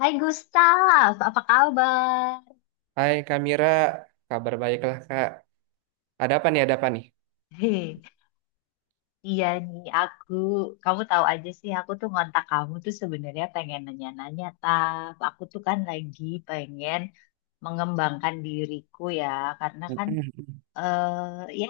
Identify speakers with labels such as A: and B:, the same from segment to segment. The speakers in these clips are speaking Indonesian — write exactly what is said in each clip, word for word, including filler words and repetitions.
A: Hai Gustaf, apa kabar?
B: Hai Kak Mira, kabar baiklah Kak. Ada apa nih, ada apa nih?
A: Hei, iya nih aku, kamu tahu aja sih aku tuh ngontak kamu tuh sebenarnya pengen nanya-nanya Taf. Aku tuh kan lagi pengen mengembangkan diriku ya, karena kan eh ya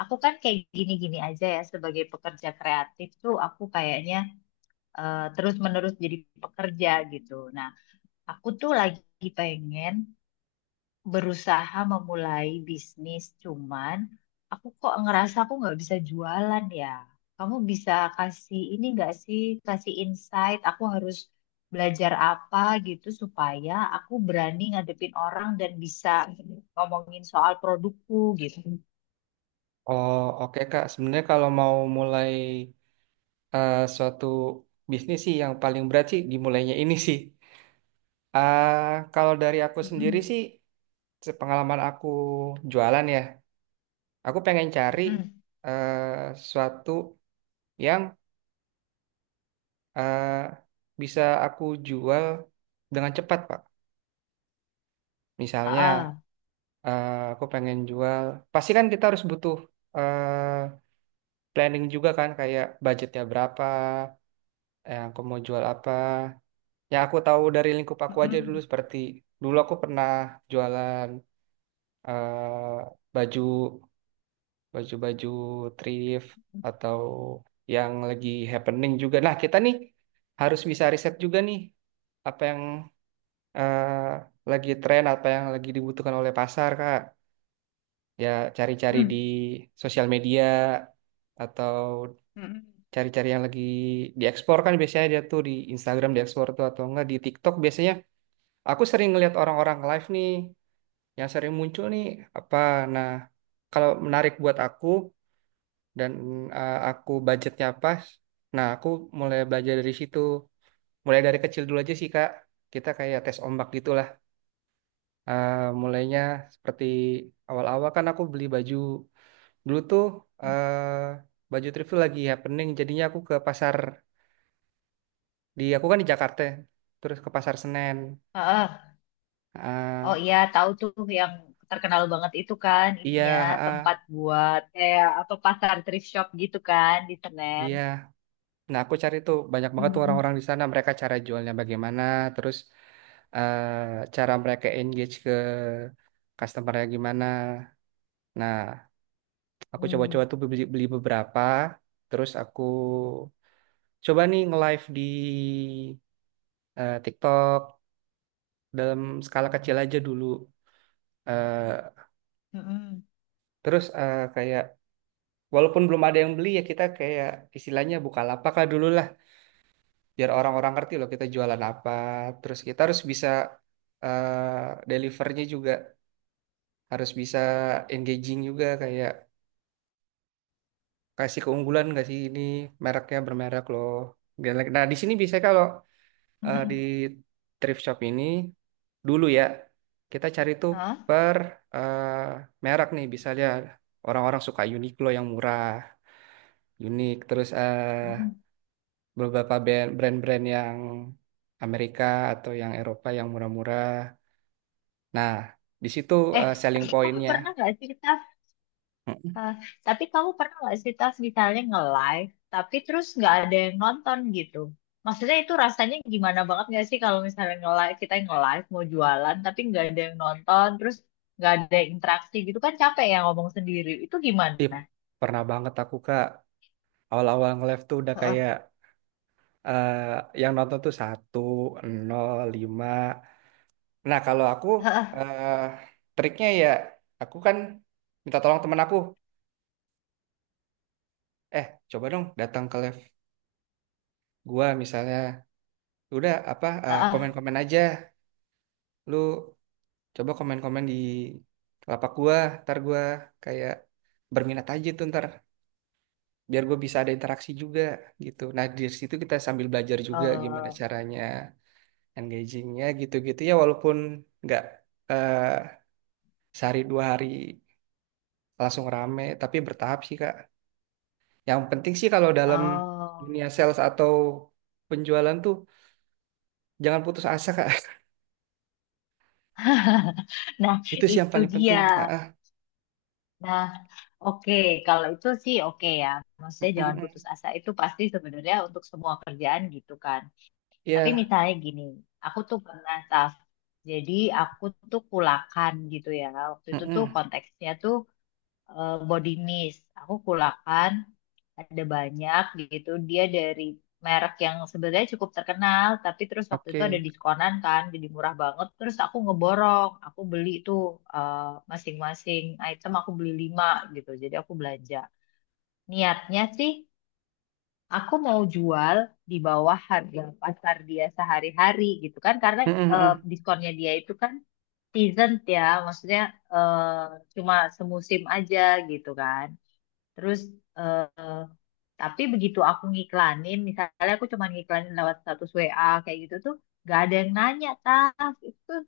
A: aku kan kayak gini-gini aja ya sebagai pekerja kreatif tuh aku kayaknya eh, terus-menerus jadi pekerja gitu. Nah, aku tuh lagi pengen berusaha memulai bisnis, cuman aku kok ngerasa aku nggak bisa jualan ya. Kamu bisa kasih ini nggak sih, kasih insight, aku harus belajar apa gitu supaya aku berani ngadepin orang dan bisa ngomongin soal produkku gitu.
B: Oh oke Kak, sebenarnya kalau mau mulai eh, suatu bisnis sih yang paling berat sih dimulainya ini sih. Ah, Kalau dari aku sendiri
A: Mm-mm.
B: sih, sepengalaman aku jualan ya, aku pengen cari
A: Mm-mm.
B: eh, suatu yang eh, bisa aku jual dengan cepat Pak. Misalnya
A: Ah, ah.
B: eh, aku pengen jual, pasti kan kita harus butuh eh, planning juga kan kayak budgetnya berapa, eh, aku mau jual apa. Yang aku tahu dari lingkup aku aja dulu
A: Mm-mm.
B: seperti dulu aku pernah jualan eh, baju baju-baju thrift atau yang lagi happening juga. Nah, kita nih harus bisa riset juga nih apa yang eh, lagi tren, apa yang lagi dibutuhkan oleh pasar, Kak. Ya cari-cari di
A: Mm.
B: sosial media atau
A: Mm-mm.
B: cari-cari yang lagi diekspor kan biasanya dia tuh di Instagram diekspor tuh atau enggak di TikTok biasanya aku sering ngeliat orang-orang live nih yang sering muncul nih apa nah kalau menarik buat aku dan eh, aku budgetnya pas nah aku mulai belajar dari situ mulai dari kecil dulu aja sih Kak, kita kayak tes ombak gitulah. Eh, mulainya seperti awal-awal kan aku beli baju dulu tuh, eh, baju trivial lagi happening jadinya aku ke pasar, di aku kan di Jakarta terus ke Pasar Senen,
A: Ah, ah. Oh
B: ah
A: iya, tahu tuh yang terkenal banget itu kan
B: iya,
A: ininya
B: ah,
A: tempat buat kayak apa pasar thrift shop gitu kan di Senen.
B: iya nah aku cari tuh banyak banget tuh
A: Mm-mm.
B: orang-orang di sana mereka cara jualnya bagaimana terus eh cara mereka engage ke customernya gimana nah aku coba-coba
A: Mm.
B: tuh beli, beli beberapa terus aku coba nih nge-live di eh, TikTok dalam skala kecil aja dulu. Eh,
A: Mm-mm.
B: Terus eh, kayak walaupun belum ada yang beli ya kita kayak istilahnya lapak lah dulu lah biar orang-orang ngerti loh kita jualan apa. Terus kita harus bisa eh delivernya juga harus bisa engaging juga kayak kasih keunggulan nggak sih ini mereknya bermerek loh. Nah di sini bisa kalau eh, di
A: Mm-mm.
B: thrift shop ini dulu ya kita cari tuh
A: Hah?
B: per eh, merek nih misalnya orang-orang suka Uniqlo yang murah, unik terus eh
A: Mm-mm.
B: beberapa band- brand-brand yang Amerika atau yang Eropa yang murah-murah. Nah, di situ
A: Eh,
B: eh, selling
A: tapi kamu
B: pointnya.
A: pernah nggak sih Tas?
B: Mm-mm.
A: Eh, tapi kamu pernah nggak sih Tas misalnya nge-live, tapi terus nggak ada yang nonton gitu? Maksudnya itu rasanya gimana banget nggak sih kalau misalnya nge-live, kita yang nge-live mau jualan tapi nggak ada yang nonton, terus nggak ada interaksi gitu kan capek ya ngomong sendiri. Itu
B: Ih,
A: gimana?
B: pernah banget aku Kak, awal-awal nge-live tuh udah
A: Heeh,
B: kayak eh, yang nonton tuh satu, nol, lima. Nah, kalau aku
A: heeh,
B: eh, triknya ya, aku kan minta tolong temen aku. Eh, coba dong datang ke live gua misalnya. Udah apa eh,
A: heeh.
B: komen-komen aja. Lu coba komen-komen di lapak gua, ntar gua kayak berminat aja tuh ntar biar gue bisa ada interaksi juga gitu. Nah di situ kita sambil belajar juga gimana
A: Eh,
B: caranya engagingnya gitu-gitu ya walaupun nggak eh, sehari dua hari langsung rame tapi bertahap sih Kak. Yang penting sih kalau dalam
A: oh.
B: dunia sales atau penjualan tuh jangan putus asa Kak.
A: Nah,
B: Itu sih yang
A: itu
B: paling penting. Ah,
A: dia.
B: ah.
A: Nah, oke, kalau itu sih oke ya.
B: Mm,
A: Maksudnya
B: mm,
A: jangan putus
B: mm.
A: asa itu pasti sebenarnya untuk semua kerjaan gitu kan. Tapi
B: Iya.
A: misalnya gini, aku tuh pernah staff. Jadi aku tuh kulakan gitu ya. Waktu
B: Mm,
A: itu tuh
B: mm.
A: konteksnya tuh eh, body mist. Aku kulakan ada banyak gitu. Dia dari merek yang sebenarnya cukup terkenal, tapi terus waktu itu ada
B: Oke.
A: diskonan kan, jadi murah banget. Terus aku ngeborong, aku beli tuh eh, masing-masing item aku beli lima gitu. Jadi aku belanja. Niatnya sih aku mau jual di bawah harga pasar dia sehari-hari gitu kan, karena
B: Mm,
A: eh,
B: mm,
A: diskonnya dia itu kan season ya, maksudnya eh, cuma semusim aja gitu kan. Terus eh, tapi begitu aku ngiklanin, misalnya aku cuma ngiklanin lewat status W A kayak gitu tuh, gak ada yang nanya, tas itu tuh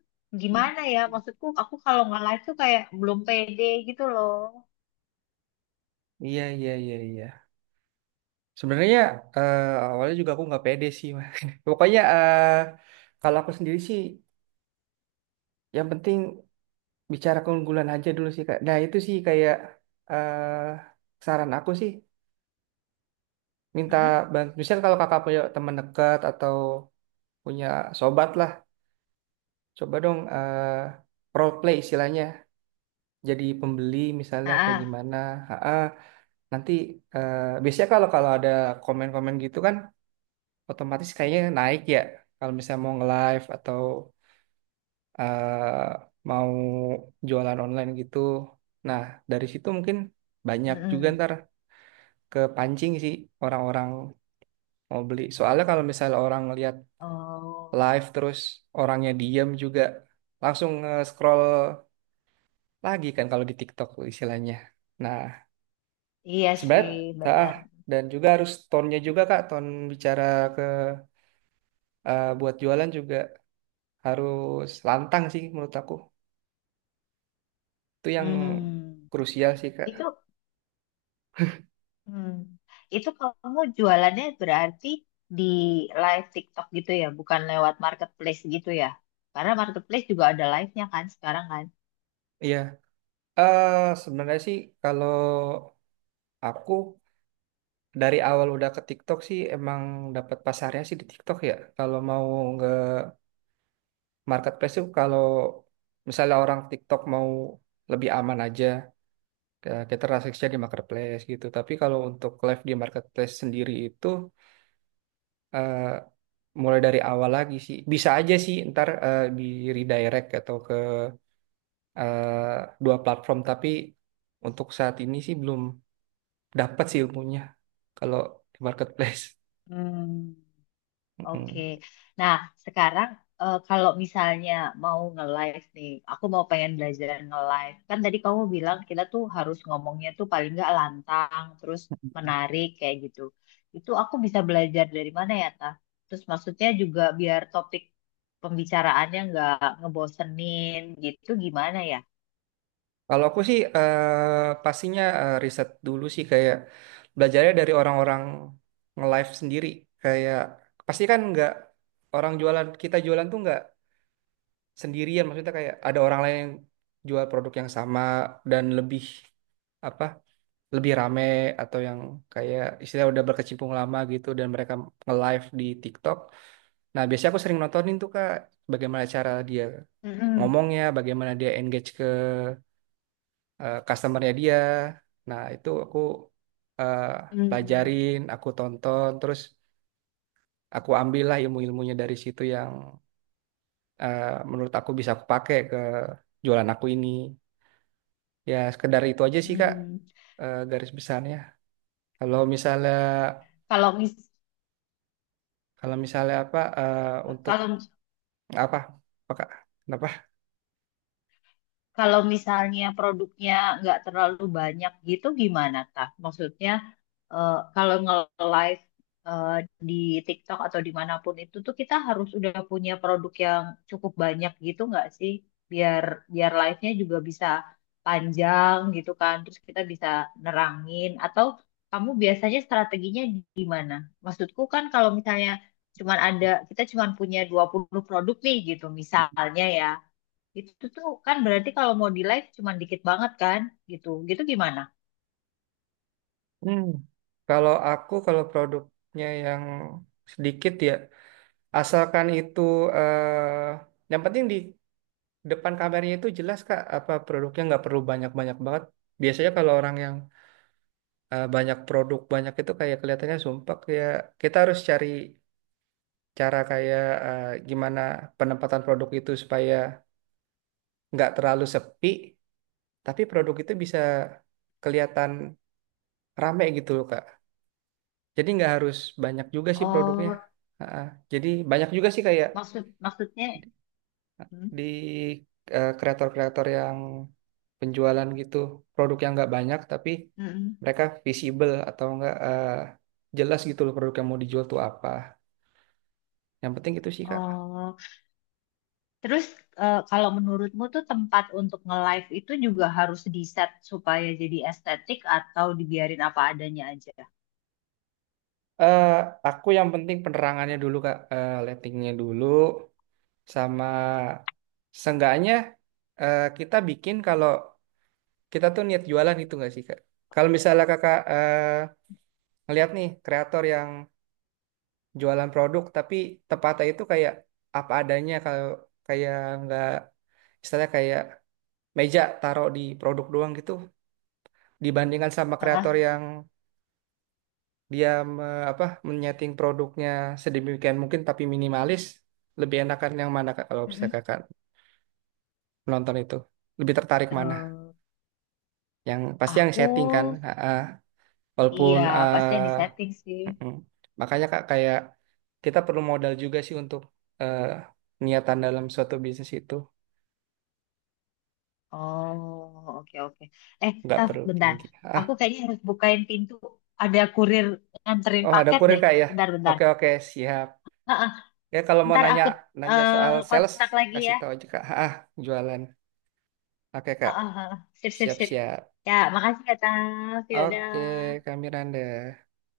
B: mm.
A: gimana ya? Maksudku aku kalau nggak live tuh kayak belum pede gitu loh.
B: Iya, iya, iya, iya. Sebenarnya eh, awalnya juga aku nggak pede sih, Mas. Pokoknya eh, kalau aku sendiri sih, yang penting bicara keunggulan aja dulu sih, Kak. Nah, itu sih kayak eh, saran aku sih, minta
A: Mhm.
B: bantu. Misal kalau kakak punya teman dekat atau punya sobat lah, coba dong eh, role play istilahnya. Jadi pembeli
A: Ah,
B: misalnya atau
A: ah,
B: gimana. Ha-ha. Nanti eh, biasanya kalau kalau ada komen-komen gitu kan, otomatis kayaknya naik ya kalau misalnya mau nge-live atau eh, mau jualan online gitu. Nah, dari situ mungkin banyak juga
A: mm-mm.
B: ntar kepancing sih orang-orang mau beli. Soalnya kalau misalnya orang lihat
A: Oh,
B: live terus orangnya diam juga langsung nge-scroll lagi kan kalau di TikTok istilahnya. Nah,
A: iya
B: sebat,
A: sih,
B: ah,
A: benar.
B: dan juga harus tone-nya juga Kak, tone bicara ke eh, buat jualan juga harus lantang sih menurut aku. Itu yang
A: Hmm,
B: krusial sih, Kak.
A: itu, hmm, itu kamu jualannya berarti di live TikTok gitu ya, bukan lewat marketplace gitu ya? Karena marketplace juga ada live-nya kan sekarang kan?
B: Iya. Eh sebenarnya sih kalau aku dari awal udah ke TikTok sih emang dapat pasarnya sih di TikTok ya. Kalau mau nge marketplace tuh kalau misalnya orang TikTok mau lebih aman aja eh, kita transaksinya di marketplace gitu. Tapi kalau untuk live di marketplace sendiri itu eh mulai dari awal lagi sih. Bisa aja sih ntar eh, di redirect atau ke eh, dua platform tapi untuk saat ini sih belum dapat sih ilmunya kalau di marketplace.
A: Hmm, oke.
B: Mm.
A: Nah, sekarang eh, kalau misalnya mau nge-live nih, aku mau pengen belajar nge-live. Kan tadi kamu bilang kita tuh harus ngomongnya tuh paling nggak lantang, terus menarik kayak gitu. Itu aku bisa belajar dari mana ya, Ta? Terus maksudnya juga biar topik pembicaraannya nggak ngebosenin gitu gimana ya?
B: Kalau aku sih eh, pastinya eh, riset dulu sih kayak belajarnya dari orang-orang nge-live sendiri. Kayak pasti kan nggak orang jualan kita jualan tuh nggak sendirian. Maksudnya kayak ada orang lain yang jual produk yang sama dan lebih apa lebih rame atau yang kayak istilah udah berkecimpung lama gitu dan mereka nge-live di TikTok. Nah biasanya aku sering nontonin tuh kak bagaimana cara dia
A: Mm-mm.
B: ngomongnya, bagaimana dia engage ke eh, customernya dia. Nah, itu aku eh,
A: Hmm.
B: pelajarin, aku tonton, terus aku ambillah ilmu-ilmunya dari situ yang eh, menurut aku bisa aku pakai ke jualan aku ini. Ya, sekedar itu aja sih, Kak,
A: Hmm.
B: eh, garis besarnya. Kalau misalnya
A: Kalau mis
B: kalau misalnya apa eh, untuk
A: kalau
B: apa? Apa, Kak? Kenapa?
A: Kalau misalnya produknya nggak terlalu banyak gitu gimana tah? Maksudnya eh, kalau nge-live eh, di TikTok atau dimanapun itu tuh kita harus udah punya produk yang cukup banyak gitu nggak sih? Biar biar live-nya juga bisa panjang gitu kan. Terus kita bisa nerangin atau kamu biasanya strateginya gimana? Maksudku kan kalau misalnya cuman ada kita cuman punya dua puluh produk nih gitu misalnya ya. Itu tuh kan berarti kalau mau di live cuman dikit banget kan gitu. Gitu gimana?
B: Hmm. Kalau aku kalau produknya yang sedikit ya asalkan itu eh, yang penting di depan kameranya itu jelas Kak apa produknya nggak perlu banyak-banyak banget. Biasanya kalau orang yang eh, banyak produk banyak itu kayak kelihatannya sumpek ya kita harus cari cara kayak eh, gimana penempatan produk itu supaya nggak terlalu sepi tapi produk itu bisa kelihatan rame gitu loh Kak. Jadi nggak harus banyak juga sih produknya.
A: Oh,
B: Ha-ha. Jadi banyak juga sih kayak
A: Maksud maksudnya hmm?
B: di eh, kreator-kreator yang penjualan gitu produk yang nggak banyak tapi
A: Mm-mm.
B: mereka visible atau nggak eh, jelas gitu loh produk yang mau dijual tuh apa yang penting itu sih kak.
A: Oh, terus eh, kalau menurutmu tuh tempat untuk nge-live itu juga harus di-set supaya jadi estetik atau dibiarin apa adanya aja?
B: eh aku yang penting penerangannya dulu kak eh lightingnya dulu sama seenggaknya eh, kita bikin kalau kita tuh niat jualan itu nggak sih kak kalau misalnya kakak eh, ngeliat nih kreator yang jualan produk tapi tepatnya itu kayak apa adanya kalau kayak nggak misalnya kayak meja taruh di produk doang gitu dibandingkan sama
A: Ah,
B: kreator
A: ah,
B: yang dia me- apa menyeting produknya sedemikian mungkin tapi minimalis lebih enakan yang mana Kak, kalau bisa
A: mm-mm.
B: kakak menonton itu lebih tertarik mana
A: Eh,
B: yang pasti yang
A: aku
B: setting kan ah, ah. Walaupun
A: iya pasti yang di
B: ah,
A: setting sih.
B: mm-mm. Makanya kak kayak kita perlu modal juga sih untuk eh, niatan dalam suatu bisnis itu
A: Oh, oke oke. Eh,
B: nggak
A: Taf,
B: perlu
A: bentar.
B: tinggi. Ah,
A: Aku kayaknya harus bukain pintu. Ada kurir nganterin
B: oh ada
A: paket
B: kurir
A: deh.
B: kak ya.
A: Bentar, bentar.
B: Oke oke siap.
A: Heeh,
B: Ya kalau mau
A: Ntar
B: nanya
A: aku
B: nanya soal
A: eh,
B: sales
A: kontak lagi
B: kasih
A: ya.
B: tahu aja kak. Ah jualan. Oke kak.
A: Heeh, heeh. Sip, sip,
B: Siap
A: sip.
B: siap.
A: Ya, makasih ya, Taf.
B: Oke
A: Yaudah.
B: Kak Miranda.